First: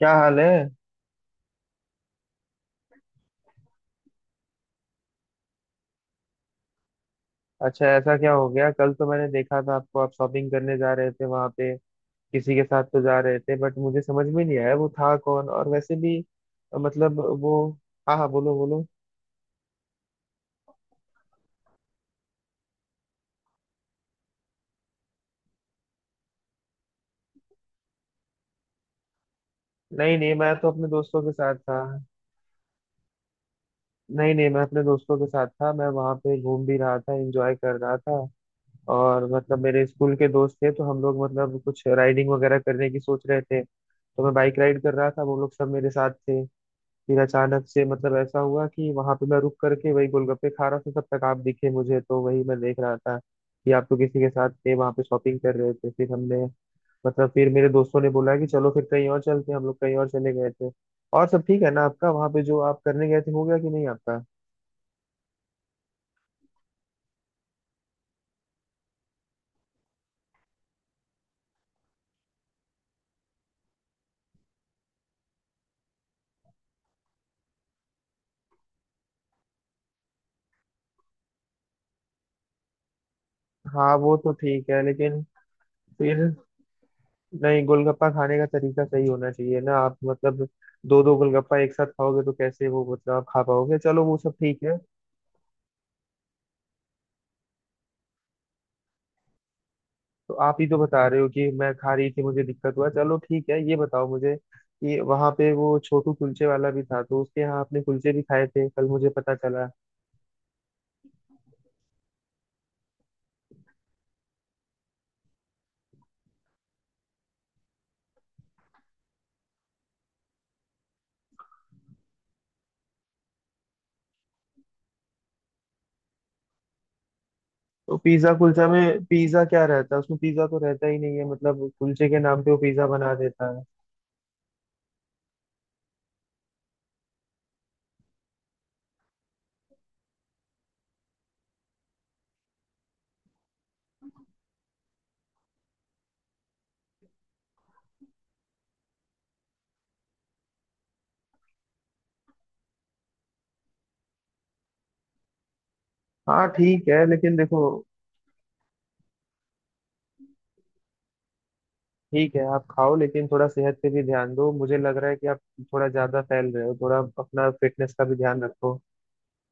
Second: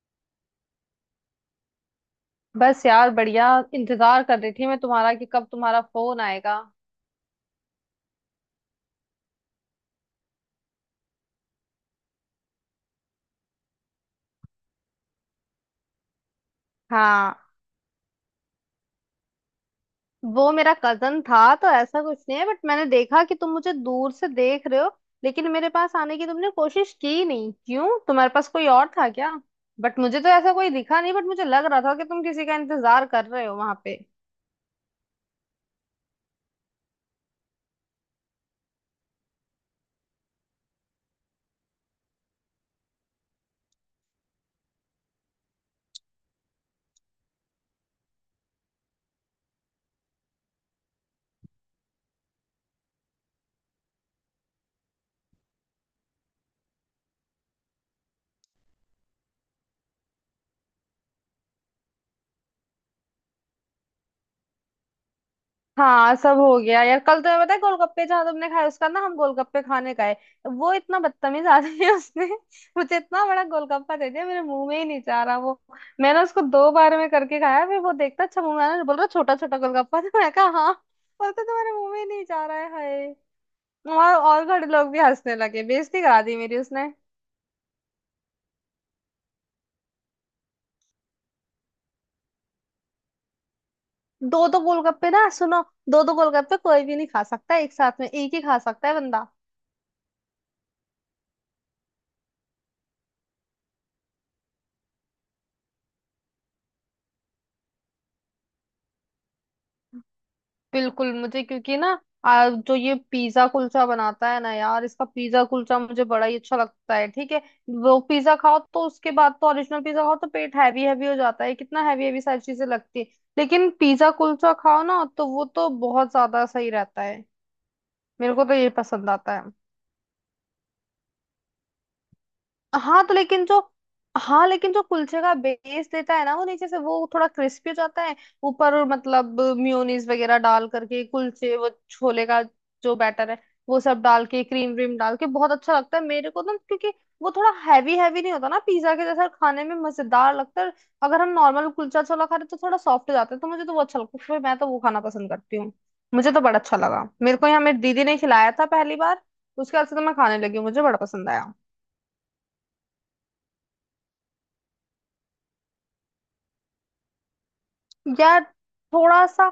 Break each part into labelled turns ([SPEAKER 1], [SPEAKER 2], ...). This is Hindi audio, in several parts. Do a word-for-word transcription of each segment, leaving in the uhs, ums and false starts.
[SPEAKER 1] क्या हाल है?
[SPEAKER 2] बस यार बढ़िया। इंतजार कर रही थी मैं तुम्हारा कि कब तुम्हारा फोन आएगा।
[SPEAKER 1] अच्छा, ऐसा क्या हो गया? कल तो मैंने देखा था आपको, आप शॉपिंग करने जा रहे थे वहां पे। किसी के साथ तो जा रहे थे बट मुझे समझ में नहीं आया वो था कौन। और वैसे भी अ, मतलब
[SPEAKER 2] हाँ।
[SPEAKER 1] वो। हाँ हाँ, बोलो बोलो।
[SPEAKER 2] वो मेरा कजन था तो ऐसा कुछ नहीं है बट मैंने देखा कि तुम मुझे दूर से देख रहे हो। लेकिन मेरे पास आने की तुमने कोशिश की नहीं, क्यों? तुम्हारे पास कोई और था क्या? बट
[SPEAKER 1] नहीं
[SPEAKER 2] मुझे तो
[SPEAKER 1] नहीं,
[SPEAKER 2] ऐसा
[SPEAKER 1] मैं तो
[SPEAKER 2] कोई
[SPEAKER 1] अपने
[SPEAKER 2] दिखा नहीं,
[SPEAKER 1] दोस्तों
[SPEAKER 2] बट
[SPEAKER 1] के
[SPEAKER 2] मुझे
[SPEAKER 1] साथ
[SPEAKER 2] लग
[SPEAKER 1] था।
[SPEAKER 2] रहा था कि तुम किसी का इंतजार कर रहे हो वहां पे।
[SPEAKER 1] नहीं नहीं, मैं अपने दोस्तों के साथ था, मैं वहां पे घूम भी रहा था, एंजॉय कर रहा था। और मतलब मेरे स्कूल के दोस्त थे तो हम लोग मतलब कुछ राइडिंग वगैरह करने की सोच रहे थे। तो मैं बाइक राइड कर रहा था, वो लोग सब मेरे साथ थे। फिर अचानक से मतलब ऐसा हुआ कि वहां पे मैं रुक करके वही गोलगप्पे खा रहा था, तब तक आप दिखे मुझे। तो वही मैं देख रहा था कि आप तो किसी के साथ थे, वहां पे शॉपिंग कर रहे थे। फिर हमने मतलब फिर मेरे दोस्तों ने बोला कि चलो फिर कहीं और चलते हैं, हम लोग कहीं और चले गए थे। और सब ठीक है ना आपका? वहां पे जो आप करने गए थे हो गया कि नहीं आपका?
[SPEAKER 2] हाँ सब हो गया यार। कल तुम्हें पता है गोलगप्पे जहाँ तुमने खाए उसका ना हम गोलगप्पे खाने गए। वो इतना बदतमीज आदमी है उसने मुझे इतना बड़ा गोलगप्पा दे दिया, मेरे मुंह में ही नहीं जा रहा वो। मैंने उसको दो बार में करके खाया, फिर वो देखता अच्छा मुंह में आ रहा है? बोल रहा छोटा छोटा गोलगप्पा तो मैं कहा हाँ, बोलते तुम्हारे मुंह में ही नहीं जा रहा है, हाय।
[SPEAKER 1] हाँ,
[SPEAKER 2] और
[SPEAKER 1] वो तो
[SPEAKER 2] और घर
[SPEAKER 1] ठीक है
[SPEAKER 2] लोग भी
[SPEAKER 1] लेकिन
[SPEAKER 2] हंसने लगे, बेइज्जती करा
[SPEAKER 1] फिर।
[SPEAKER 2] दी मेरी उसने।
[SPEAKER 1] नहीं, गोलगप्पा खाने का तरीका सही होना चाहिए ना। आप मतलब दो दो गोलगप्पा एक साथ खाओगे तो कैसे वो मतलब आप खा पाओगे? चलो वो सब
[SPEAKER 2] दो दो
[SPEAKER 1] ठीक है।
[SPEAKER 2] गोलगप्पे ना, सुनो। दो दो गोलगप्पे कोई भी नहीं खा सकता, एक साथ में एक ही खा सकता है बंदा।
[SPEAKER 1] तो आप ही तो बता रहे हो कि मैं खा रही थी मुझे दिक्कत हुआ। चलो ठीक है, ये बताओ मुझे कि वहां पे वो छोटू कुलचे वाला भी था, तो उसके यहाँ आपने कुलचे भी खाए थे कल, मुझे पता चला।
[SPEAKER 2] बिल्कुल मुझे, क्योंकि ना आ, जो ये पिज्जा कुलचा बनाता है ना यार, इसका पिज्जा कुलचा मुझे बड़ा ही अच्छा लगता है, ठीक है। वो पिज्जा खाओ तो उसके बाद तो, ओरिजिनल पिज्जा खाओ तो पेट हैवी हैवी हो जाता है, कितना हैवी हैवी सारी चीजें लगती है। लेकिन पिज्जा कुलचा खाओ ना तो वो तो बहुत ज्यादा सही रहता है।
[SPEAKER 1] तो पिज्जा
[SPEAKER 2] मेरे को तो
[SPEAKER 1] कुलचा
[SPEAKER 2] ये
[SPEAKER 1] में
[SPEAKER 2] पसंद आता
[SPEAKER 1] पिज्जा
[SPEAKER 2] है।
[SPEAKER 1] क्या रहता है? उसमें पिज्जा तो रहता ही नहीं है, मतलब कुलचे के नाम पे वो पिज्जा
[SPEAKER 2] हाँ
[SPEAKER 1] बना
[SPEAKER 2] तो लेकिन
[SPEAKER 1] देता
[SPEAKER 2] जो
[SPEAKER 1] है।
[SPEAKER 2] हाँ लेकिन जो कुलचे का बेस देता है ना, वो नीचे से वो थोड़ा क्रिस्पी हो जाता है। ऊपर मतलब मेयोनीज वगैरह डाल करके कुलचे, वो छोले का जो बैटर है वो सब डाल के, क्रीम व्रीम डाल के बहुत अच्छा लगता है मेरे को ना, क्योंकि वो थोड़ा हैवी हैवी नहीं होता ना पिज्जा के जैसा, खाने में मजेदार लगता है। अगर हम नॉर्मल कुलचा छोला खा रहे तो थोड़ा सॉफ्ट हो जाता है, तो मुझे तो वो अच्छा लगता है, फिर मैं तो वो खाना पसंद करती हूँ। मुझे तो
[SPEAKER 1] हाँ
[SPEAKER 2] बड़ा अच्छा
[SPEAKER 1] ठीक
[SPEAKER 2] लगा,
[SPEAKER 1] है लेकिन
[SPEAKER 2] मेरे को
[SPEAKER 1] देखो,
[SPEAKER 2] यहाँ मेरी दीदी ने खिलाया था पहली बार। उसके बाद से तो मैं खाने लगी, मुझे बड़ा पसंद आया।
[SPEAKER 1] ठीक है आप खाओ लेकिन थोड़ा सेहत पे भी ध्यान दो। मुझे लग रहा है कि आप थोड़ा ज्यादा फैल रहे हो, थोड़ा अपना फिटनेस का भी ध्यान
[SPEAKER 2] यार,
[SPEAKER 1] रखो।
[SPEAKER 2] थोड़ा सा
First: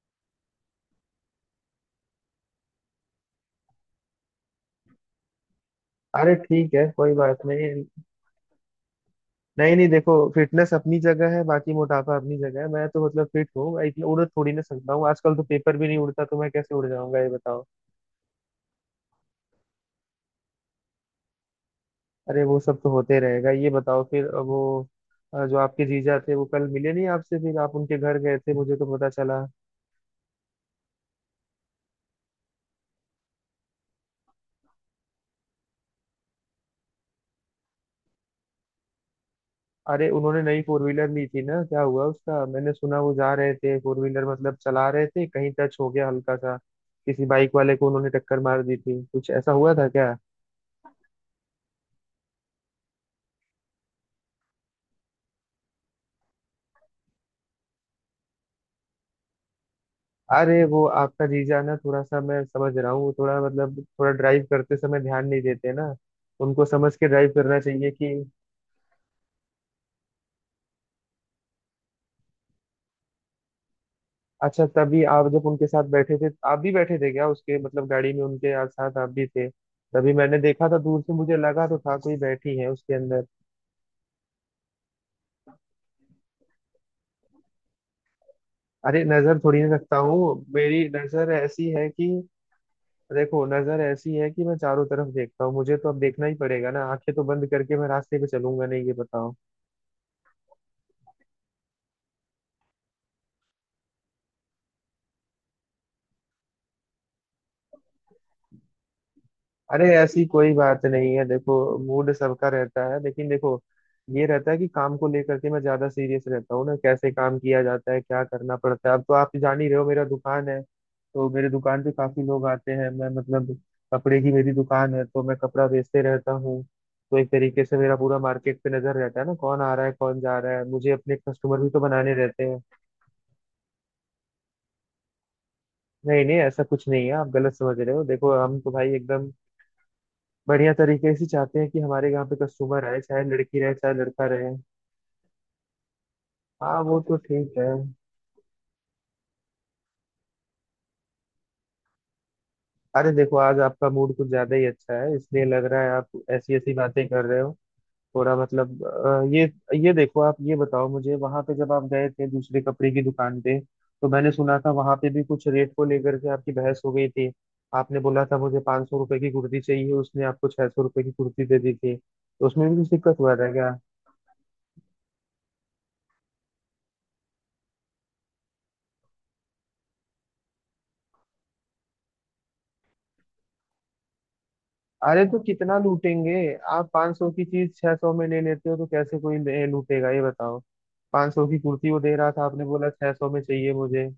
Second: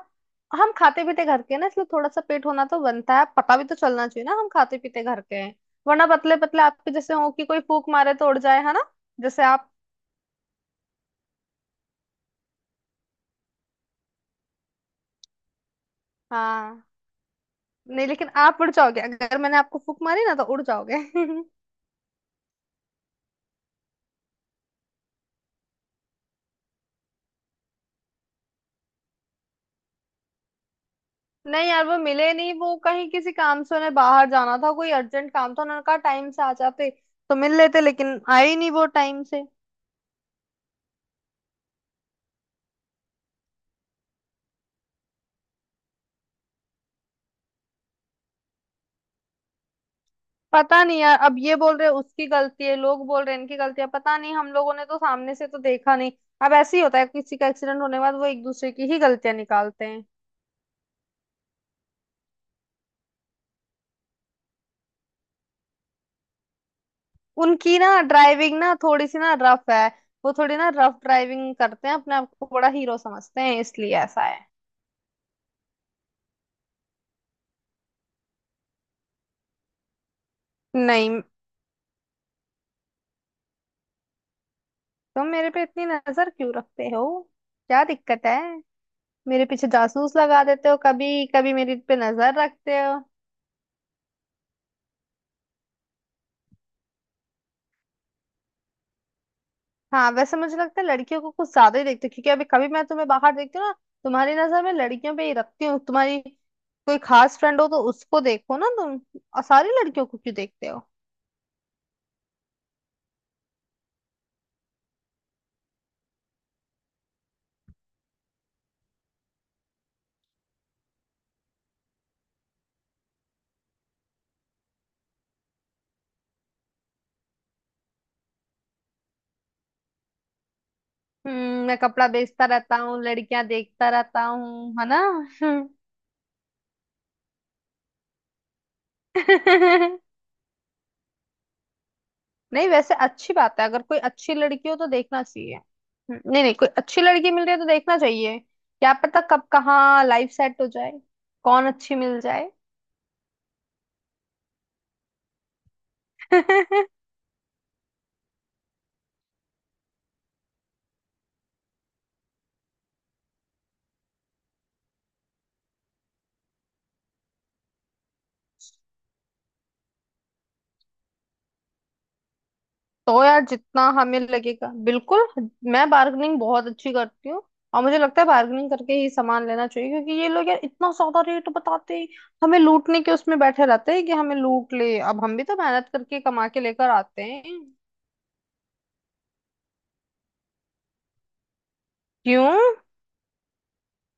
[SPEAKER 2] हम खाते पीते घर के हैं ना, इसलिए थोड़ा सा पेट होना तो बनता है, पता भी तो चलना चाहिए ना हम खाते पीते घर के हैं। वरना
[SPEAKER 1] अरे
[SPEAKER 2] पतले पतले
[SPEAKER 1] ठीक है
[SPEAKER 2] आपके
[SPEAKER 1] कोई
[SPEAKER 2] जैसे हो
[SPEAKER 1] बात
[SPEAKER 2] कि कोई
[SPEAKER 1] नहीं।
[SPEAKER 2] फूक मारे तो उड़ जाए, है ना? जैसे आप।
[SPEAKER 1] नहीं नहीं, देखो, फिटनेस अपनी जगह है, बाकी मोटापा अपनी जगह है। मैं तो मतलब फिट हूँ, मैं इतना उड़ थोड़ी ना सकता हूँ। आजकल तो पेपर भी नहीं उड़ता तो मैं कैसे
[SPEAKER 2] हाँ।
[SPEAKER 1] उड़ जाऊंगा ये बताओ।
[SPEAKER 2] नहीं लेकिन आप उड़ जाओगे, अगर मैंने आपको फूक मारी ना तो उड़ जाओगे
[SPEAKER 1] अरे वो सब तो होते रहेगा, ये बताओ फिर। अब वो अ, जो आपके जीजा थे वो कल मिले नहीं आपसे? फिर आप उनके घर गए थे मुझे तो पता चला।
[SPEAKER 2] नहीं यार वो मिले नहीं, वो कहीं किसी काम से उन्हें बाहर जाना था, कोई अर्जेंट काम था, उन्होंने कहा टाइम से आ जाते तो मिल लेते, लेकिन आए ही नहीं वो टाइम से।
[SPEAKER 1] अरे उन्होंने नई फोर व्हीलर ली थी ना, क्या हुआ उसका? मैंने सुना वो जा रहे थे फोर व्हीलर मतलब चला रहे थे, कहीं टच हो गया हल्का सा। किसी बाइक वाले को उन्होंने टक्कर मार दी थी, कुछ ऐसा हुआ था क्या?
[SPEAKER 2] पता नहीं यार, अब ये बोल रहे हैं उसकी गलती है, लोग बोल रहे हैं इनकी गलती है, पता नहीं, हम लोगों ने तो सामने से तो देखा नहीं। अब ऐसे ही होता है, किसी का एक्सीडेंट होने के बाद वो एक दूसरे की ही गलतियां निकालते हैं।
[SPEAKER 1] अरे वो आपका जीजा ना थोड़ा सा, मैं समझ रहा हूँ, वो थोड़ा मतलब थोड़ा ड्राइव करते समय ध्यान नहीं देते ना। उनको समझ के ड्राइव करना
[SPEAKER 2] उनकी
[SPEAKER 1] चाहिए
[SPEAKER 2] ना
[SPEAKER 1] कि।
[SPEAKER 2] ड्राइविंग ना थोड़ी सी ना रफ है। वो थोड़ी ना रफ ड्राइविंग करते हैं, अपने आप को बड़ा हीरो समझते हैं, इसलिए ऐसा है।
[SPEAKER 1] अच्छा तभी आप जब उनके साथ बैठे थे, आप भी बैठे थे क्या उसके मतलब गाड़ी में उनके आ- साथ आप भी थे? तभी मैंने देखा था दूर से,
[SPEAKER 2] नहीं,
[SPEAKER 1] मुझे लगा तो था कोई बैठी है उसके अंदर।
[SPEAKER 2] तुम मेरे पे इतनी नजर क्यों रखते हो? क्या दिक्कत है?
[SPEAKER 1] अरे नजर
[SPEAKER 2] मेरे
[SPEAKER 1] थोड़ी
[SPEAKER 2] पीछे
[SPEAKER 1] ना रखता
[SPEAKER 2] जासूस
[SPEAKER 1] हूँ,
[SPEAKER 2] लगा देते हो,
[SPEAKER 1] मेरी
[SPEAKER 2] कभी
[SPEAKER 1] नजर
[SPEAKER 2] कभी
[SPEAKER 1] ऐसी
[SPEAKER 2] मेरे
[SPEAKER 1] है
[SPEAKER 2] पे
[SPEAKER 1] कि
[SPEAKER 2] नजर रखते हो।
[SPEAKER 1] देखो, नजर ऐसी है कि मैं चारों तरफ देखता हूँ। मुझे तो अब देखना ही पड़ेगा ना, आंखें तो बंद करके मैं रास्ते पे चलूंगा नहीं, ये बताओ।
[SPEAKER 2] हाँ वैसे मुझे लगता है लड़कियों को कुछ ज्यादा ही देखते हो, क्योंकि अभी कभी मैं तुम्हें बाहर देखती हूँ ना, तुम्हारी नजर में लड़कियों पे ही रखती हूँ तुम्हारी। कोई खास फ्रेंड हो तो उसको देखो ना तुम, और सारी
[SPEAKER 1] अरे
[SPEAKER 2] लड़कियों को
[SPEAKER 1] ऐसी
[SPEAKER 2] क्यों
[SPEAKER 1] कोई
[SPEAKER 2] देखते
[SPEAKER 1] बात
[SPEAKER 2] हो?
[SPEAKER 1] नहीं है, देखो, मूड सबका रहता है लेकिन देखो, ये रहता है कि काम को लेकर के मैं ज्यादा सीरियस रहता हूँ ना, कैसे काम किया जाता है, क्या करना पड़ता है। अब तो आप जान ही रहे हो, मेरा दुकान है तो मेरे दुकान पे काफी लोग आते हैं, मैं मतलब कपड़े की मेरी दुकान है तो मैं कपड़ा बेचते रहता हूँ। तो एक तरीके से मेरा पूरा मार्केट पे नजर रहता है ना, कौन आ रहा है कौन जा रहा है, मुझे अपने कस्टमर
[SPEAKER 2] हम्म,
[SPEAKER 1] भी
[SPEAKER 2] मैं
[SPEAKER 1] तो
[SPEAKER 2] कपड़ा
[SPEAKER 1] बनाने रहते
[SPEAKER 2] बेचता
[SPEAKER 1] हैं।
[SPEAKER 2] रहता हूँ, लड़कियां देखता रहता हूँ, है ना? हम्म।
[SPEAKER 1] नहीं नहीं, ऐसा कुछ नहीं है, आप गलत समझ रहे हो। देखो हम तो भाई एकदम बढ़िया तरीके से चाहते हैं कि हमारे यहाँ पे
[SPEAKER 2] नहीं,
[SPEAKER 1] कस्टमर
[SPEAKER 2] वैसे
[SPEAKER 1] आए, चाहे
[SPEAKER 2] अच्छी
[SPEAKER 1] लड़की
[SPEAKER 2] बात है,
[SPEAKER 1] रहे
[SPEAKER 2] अगर
[SPEAKER 1] चाहे
[SPEAKER 2] कोई
[SPEAKER 1] लड़का
[SPEAKER 2] अच्छी
[SPEAKER 1] रहे।
[SPEAKER 2] लड़की हो तो देखना चाहिए। हम्म, नहीं नहीं, कोई
[SPEAKER 1] हाँ वो
[SPEAKER 2] अच्छी
[SPEAKER 1] तो
[SPEAKER 2] लड़की मिल रही
[SPEAKER 1] ठीक
[SPEAKER 2] है तो
[SPEAKER 1] है।
[SPEAKER 2] देखना चाहिए, क्या पता कब कहाँ लाइफ सेट हो जाए। कौन अच्छी मिल जाए।
[SPEAKER 1] अरे देखो आज आपका मूड कुछ ज्यादा ही अच्छा है, इसलिए लग रहा है आप ऐसी ऐसी बातें कर रहे हो। थोड़ा मतलब अ, ये ये देखो आप, ये बताओ मुझे वहां पे जब आप गए थे दूसरे कपड़े की दुकान पे, तो मैंने सुना था वहां पे भी कुछ रेट को लेकर के आपकी बहस हो गई थी। आपने बोला था मुझे पाँच सौ रुपए की कुर्ती चाहिए, उसने आपको छह सौ रुपए की कुर्ती दे दी थी तो उसमें भी कुछ दिक्कत
[SPEAKER 2] तो
[SPEAKER 1] हुआ
[SPEAKER 2] यार
[SPEAKER 1] था क्या?
[SPEAKER 2] जितना हमें लगेगा, बिल्कुल। मैं बार्गेनिंग बहुत अच्छी करती हूँ। और मुझे लगता है बार्गेनिंग करके ही सामान लेना चाहिए, क्योंकि ये लोग यार इतना ज्यादा रेट बताते हैं, हमें लूटने के उसमें बैठे रहते हैं कि हमें लूट ले,
[SPEAKER 1] अरे
[SPEAKER 2] अब हम
[SPEAKER 1] तो
[SPEAKER 2] भी तो
[SPEAKER 1] कितना
[SPEAKER 2] मेहनत करके
[SPEAKER 1] लूटेंगे?
[SPEAKER 2] कमा के
[SPEAKER 1] आप
[SPEAKER 2] लेकर
[SPEAKER 1] 500
[SPEAKER 2] आते
[SPEAKER 1] सौ की
[SPEAKER 2] हैं।
[SPEAKER 1] चीज 600 सौ में ले लेते हो तो कैसे कोई ले- लूटेगा ये बताओ? 500 सौ की कुर्ती वो दे रहा था,
[SPEAKER 2] क्यों?
[SPEAKER 1] आपने बोला 600 सौ में चाहिए मुझे।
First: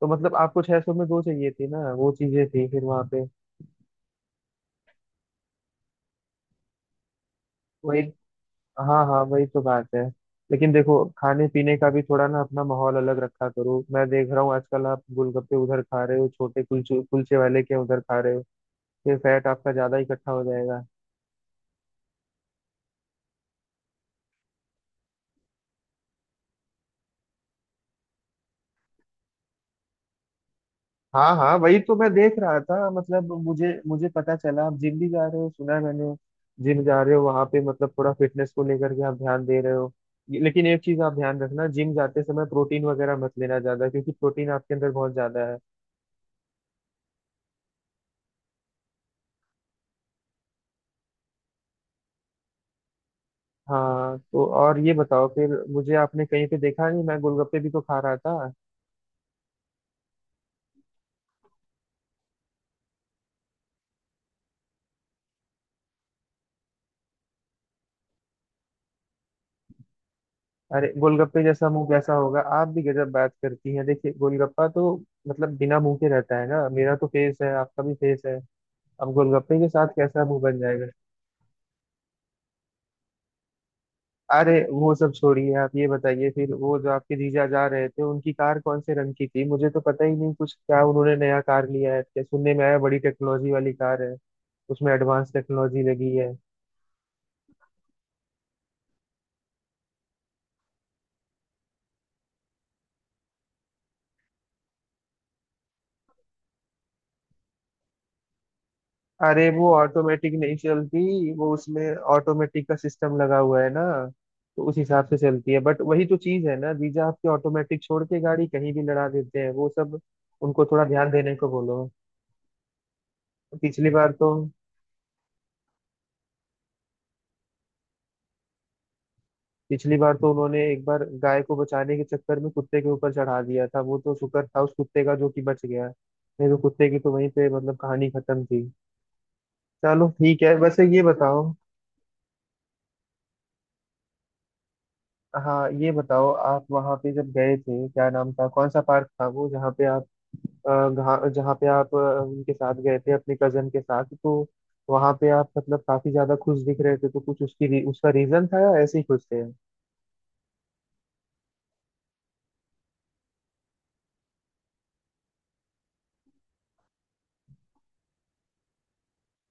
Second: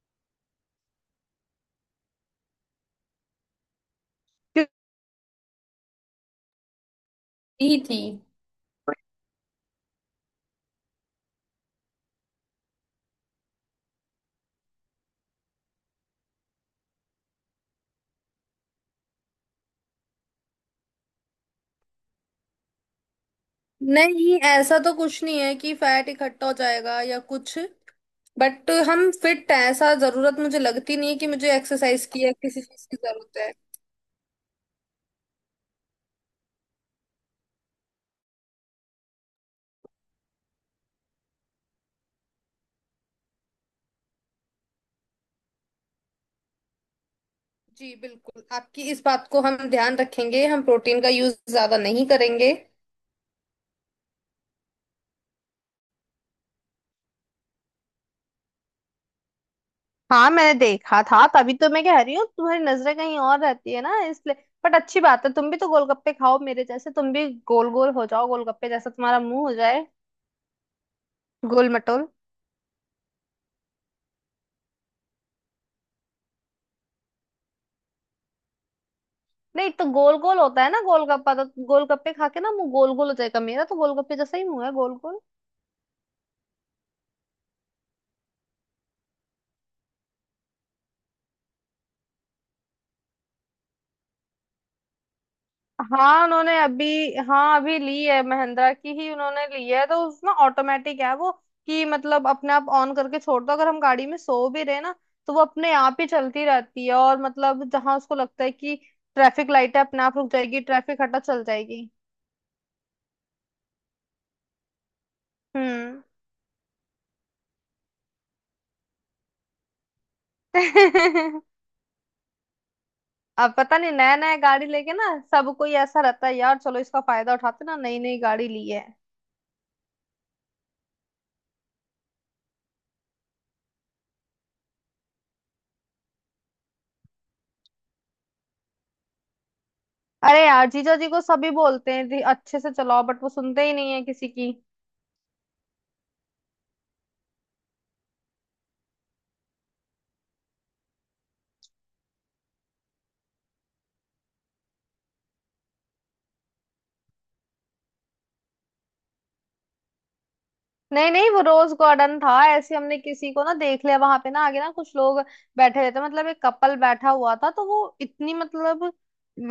[SPEAKER 1] तो मतलब आपको 600 सौ में दो चाहिए थी ना वो चीजें थी फिर वहां पे
[SPEAKER 2] क्यों- ही थी।
[SPEAKER 1] वही। हाँ हाँ वही तो बात है। लेकिन देखो खाने पीने का भी थोड़ा ना अपना माहौल अलग रखा करो। मैं देख रहा हूँ आजकल आप गोलगप्पे उधर खा रहे हो, छोटे कुलचे कुलचे वाले के उधर खा रहे हो, फिर फैट आपका ज्यादा इकट्ठा हो जाएगा।
[SPEAKER 2] नहीं, ऐसा तो कुछ नहीं है कि फैट इकट्ठा हो जाएगा या कुछ। बट हम फिट हैं, ऐसा जरूरत मुझे लगती नहीं है कि
[SPEAKER 1] हाँ हाँ
[SPEAKER 2] मुझे
[SPEAKER 1] वही तो
[SPEAKER 2] एक्सरसाइज
[SPEAKER 1] मैं
[SPEAKER 2] की या
[SPEAKER 1] देख रहा
[SPEAKER 2] किसी चीज
[SPEAKER 1] था,
[SPEAKER 2] की
[SPEAKER 1] मतलब
[SPEAKER 2] जरूरत है।
[SPEAKER 1] मुझे मुझे पता चला आप जिम भी जा रहे हो, सुना है मैंने। जिम जा रहे हो वहां पे मतलब थोड़ा फिटनेस को लेकर के आप ध्यान दे रहे हो। ये- लेकिन एक चीज आप ध्यान रखना जिम जाते समय प्रोटीन वगैरह मत लेना ज्यादा, क्योंकि प्रोटीन आपके अंदर बहुत ज्यादा है।
[SPEAKER 2] जी बिल्कुल, आपकी इस बात को हम ध्यान रखेंगे, हम प्रोटीन का यूज ज्यादा नहीं करेंगे।
[SPEAKER 1] हाँ तो और ये बताओ फिर मुझे आपने कहीं पे देखा नहीं, मैं गोलगप्पे भी तो खा रहा था।
[SPEAKER 2] हाँ मैंने देखा था, तभी तो मैं कह रही हूँ तुम्हारी नजरें कहीं और रहती है ना, इसलिए। बट अच्छी बात है, तुम भी तो गोलगप्पे खाओ मेरे जैसे, तुम भी गोल गोल हो जाओ, गोलगप्पे जैसा तुम्हारा मुंह हो जाए।
[SPEAKER 1] अरे गोलगप्पे जैसा
[SPEAKER 2] गोल
[SPEAKER 1] मुंह
[SPEAKER 2] मटोल।
[SPEAKER 1] कैसा होगा? आप भी गजब बात करती हैं, देखिए गोलगप्पा तो मतलब बिना मुंह के रहता है ना, मेरा तो फेस है आपका भी फेस है, अब गोलगप्पे के
[SPEAKER 2] नहीं तो
[SPEAKER 1] साथ
[SPEAKER 2] गोल
[SPEAKER 1] कैसा
[SPEAKER 2] गोल
[SPEAKER 1] मुंह बन
[SPEAKER 2] होता है ना
[SPEAKER 1] जाएगा?
[SPEAKER 2] गोलगप्पा, तो गोलगप्पे खा के ना मुंह गोल गोल हो जाएगा, मेरा तो गोलगप्पे जैसा ही
[SPEAKER 1] अरे
[SPEAKER 2] मुंह है,
[SPEAKER 1] वो
[SPEAKER 2] गोल
[SPEAKER 1] सब
[SPEAKER 2] गोल।
[SPEAKER 1] छोड़िए, आप ये बताइए फिर वो जो आपके जीजा जा रहे थे उनकी कार कौन से रंग की थी? मुझे तो पता ही नहीं कुछ, क्या उन्होंने नया कार लिया है क्या? सुनने में आया बड़ी टेक्नोलॉजी वाली कार है, उसमें एडवांस टेक्नोलॉजी लगी
[SPEAKER 2] हाँ
[SPEAKER 1] है।
[SPEAKER 2] उन्होंने अभी हाँ, अभी ली है महिंद्रा की ही उन्होंने ली है, तो उस ना ऑटोमेटिक है वो, कि मतलब अपने आप ऑन करके छोड़ दो, अगर हम गाड़ी में सो भी रहे ना तो वो अपने आप ही चलती रहती है, और मतलब जहां उसको लगता है कि
[SPEAKER 1] अरे
[SPEAKER 2] ट्रैफिक
[SPEAKER 1] वो
[SPEAKER 2] लाइट है अपने आप रुक
[SPEAKER 1] ऑटोमेटिक नहीं
[SPEAKER 2] जाएगी, ट्रैफिक हटा
[SPEAKER 1] चलती,
[SPEAKER 2] चल
[SPEAKER 1] वो
[SPEAKER 2] जाएगी।
[SPEAKER 1] उसमें ऑटोमेटिक का सिस्टम लगा हुआ है ना, तो उस हिसाब से चलती है। बट
[SPEAKER 2] हम्म।
[SPEAKER 1] वही तो चीज है ना, जीजा आपकी ऑटोमेटिक छोड़ के गाड़ी कहीं भी लड़ा देते हैं वो सब। उनको थोड़ा ध्यान देने को बोलो।
[SPEAKER 2] अब पता
[SPEAKER 1] पिछली
[SPEAKER 2] नहीं,
[SPEAKER 1] बार
[SPEAKER 2] नया
[SPEAKER 1] तो
[SPEAKER 2] नया गाड़ी लेके ना सबको ही ऐसा रहता है यार, चलो इसका फायदा उठाते ना, नई नई गाड़ी ली है।
[SPEAKER 1] पिछली बार तो उन्होंने एक बार गाय को बचाने के चक्कर में कुत्ते के ऊपर चढ़ा दिया था, वो तो शुक्र था उस कुत्ते का जो कि बच गया, नहीं तो कुत्ते की तो वहीं पे मतलब कहानी खत्म थी। चलो ठीक
[SPEAKER 2] अरे
[SPEAKER 1] है
[SPEAKER 2] यार
[SPEAKER 1] वैसे,
[SPEAKER 2] जीजा
[SPEAKER 1] ये
[SPEAKER 2] जी को
[SPEAKER 1] बताओ।
[SPEAKER 2] सभी बोलते हैं जी अच्छे से चलाओ, बट वो सुनते ही नहीं है किसी की।
[SPEAKER 1] हाँ ये बताओ, आप वहाँ पे जब गए थे, क्या नाम था कौन सा पार्क था वो जहाँ पे आप अ, घा- जहाँ पे आप अ, उनके साथ गए थे अपने कजन के साथ, तो वहाँ पे आप मतलब काफी ज्यादा खुश दिख रहे थे, तो कुछ उसकी री- उसका रीजन था या ऐसे ही खुश थे?
[SPEAKER 2] नहीं नहीं वो रोज गार्डन था, ऐसे हमने किसी को ना देख लिया वहां पे, ना आगे ना, कुछ लोग बैठे रहते, मतलब एक कपल बैठा हुआ था, तो वो इतनी मतलब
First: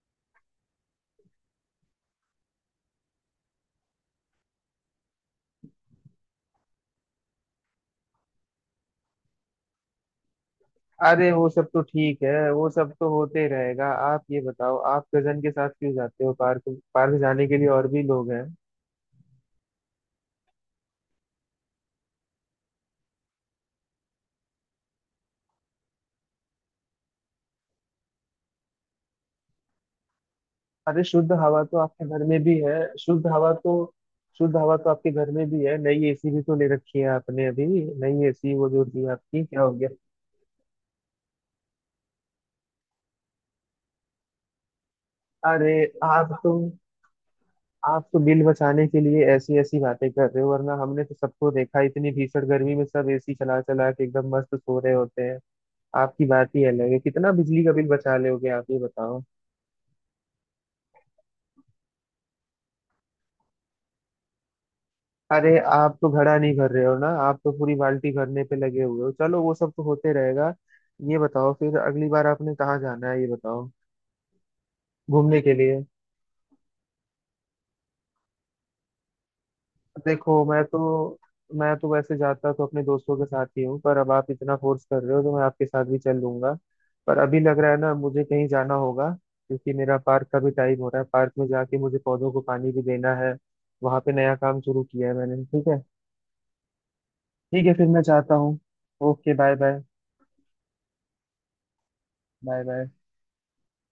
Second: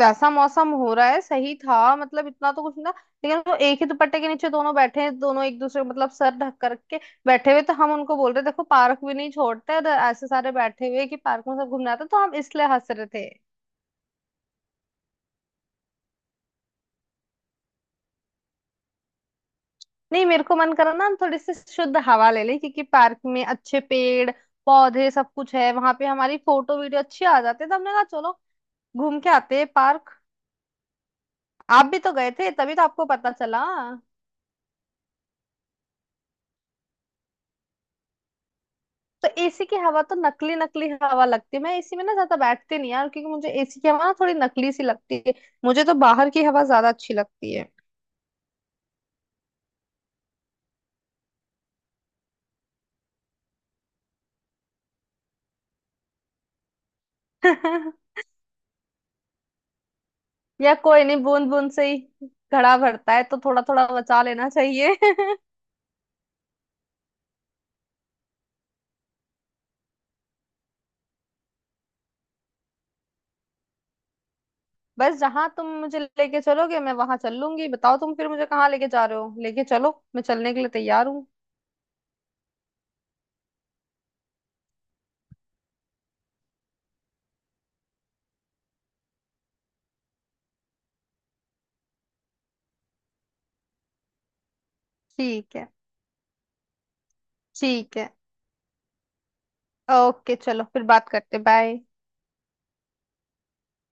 [SPEAKER 2] वैसा मौसम हो रहा है सही था, मतलब इतना तो कुछ ना। लेकिन वो एक ही दुपट्टे के नीचे दोनों बैठे हैं, दोनों एक दूसरे को मतलब सर ढक करके बैठे हुए, तो हम उनको बोल रहे देखो पार्क भी नहीं छोड़ते, और ऐसे सारे बैठे हुए कि,
[SPEAKER 1] अरे
[SPEAKER 2] पार्क
[SPEAKER 1] वो
[SPEAKER 2] में
[SPEAKER 1] सब
[SPEAKER 2] सब
[SPEAKER 1] तो
[SPEAKER 2] घूमना था,
[SPEAKER 1] ठीक
[SPEAKER 2] तो हम
[SPEAKER 1] है,
[SPEAKER 2] इसलिए
[SPEAKER 1] वो
[SPEAKER 2] हंस
[SPEAKER 1] सब
[SPEAKER 2] रहे
[SPEAKER 1] तो
[SPEAKER 2] थे।
[SPEAKER 1] होते ही रहेगा। आप ये बताओ आप कजन के साथ क्यों जाते हो पार्क? पार्क जाने के लिए और भी लोग हैं।
[SPEAKER 2] नहीं मेरे को मन करा ना, हम थोड़ी सी शुद्ध हवा ले ले, क्योंकि पार्क में अच्छे पेड़ पौधे सब कुछ है, वहां पे हमारी फोटो वीडियो अच्छी आ जाती है, तो हमने कहा चलो घूम के आते हैं पार्क।
[SPEAKER 1] अरे शुद्ध हवा तो
[SPEAKER 2] आप भी
[SPEAKER 1] आपके
[SPEAKER 2] तो
[SPEAKER 1] घर
[SPEAKER 2] गए
[SPEAKER 1] में
[SPEAKER 2] थे,
[SPEAKER 1] भी है।
[SPEAKER 2] तभी तो आपको
[SPEAKER 1] शुद्ध
[SPEAKER 2] पता
[SPEAKER 1] हवा
[SPEAKER 2] चला।
[SPEAKER 1] तो शुद्ध हवा तो आपके घर में भी है, नई एसी भी तो ले रखी है आपने अभी। नई एसी वो जो थी
[SPEAKER 2] तो
[SPEAKER 1] आपकी क्या
[SPEAKER 2] एसी
[SPEAKER 1] हो
[SPEAKER 2] की
[SPEAKER 1] गया?
[SPEAKER 2] हवा तो नकली नकली हवा लगती है, मैं एसी में ना ज्यादा बैठती नहीं यार, क्योंकि मुझे एसी की हवा ना थोड़ी नकली सी लगती है।
[SPEAKER 1] अरे
[SPEAKER 2] मुझे तो बाहर
[SPEAKER 1] आप
[SPEAKER 2] की
[SPEAKER 1] तो
[SPEAKER 2] हवा ज्यादा अच्छी लगती है।
[SPEAKER 1] आप तो बिल बचाने के लिए ऐसी ऐसी बातें कर रहे हो, वरना हमने तो सबको देखा इतनी भीषण गर्मी में सब एसी चला चला के एकदम मस्त सो रहे होते हैं। आपकी बात ही अलग है, कितना बिजली का बिल बचा लोगे आप ये बताओ।
[SPEAKER 2] या कोई नहीं, बूंद बूंद से ही घड़ा भरता है, तो थोड़ा थोड़ा बचा लेना चाहिए
[SPEAKER 1] अरे आप तो घड़ा नहीं भर रहे हो ना, आप तो पूरी बाल्टी भरने पे लगे हुए हो। चलो वो सब तो होते रहेगा, ये बताओ फिर अगली बार आपने कहाँ जाना है ये बताओ?
[SPEAKER 2] बस
[SPEAKER 1] घूमने
[SPEAKER 2] जहां
[SPEAKER 1] के
[SPEAKER 2] तुम
[SPEAKER 1] लिए।
[SPEAKER 2] मुझे लेके चलोगे मैं वहां चल लूंगी, बताओ तुम फिर मुझे कहाँ लेके जा रहे हो, लेके चलो मैं
[SPEAKER 1] देखो
[SPEAKER 2] चलने के
[SPEAKER 1] मैं
[SPEAKER 2] लिए तैयार
[SPEAKER 1] तो
[SPEAKER 2] हूँ।
[SPEAKER 1] मैं तो वैसे जाता तो अपने दोस्तों के साथ ही हूँ, पर अब आप इतना फोर्स कर रहे हो तो मैं आपके साथ भी चल लूंगा। पर अभी लग रहा है ना मुझे कहीं जाना होगा, क्योंकि मेरा पार्क का भी टाइम हो रहा है, पार्क में जाके मुझे पौधों को पानी भी देना है, वहां पे नया काम शुरू किया है मैंने।
[SPEAKER 2] ठीक
[SPEAKER 1] ठीक
[SPEAKER 2] है।
[SPEAKER 1] है, ठीक है फिर
[SPEAKER 2] ठीक
[SPEAKER 1] मैं
[SPEAKER 2] है,
[SPEAKER 1] जाता हूँ। Okay bye bye.
[SPEAKER 2] ओके चलो फिर बात करते, बाय।
[SPEAKER 1] Bye bye.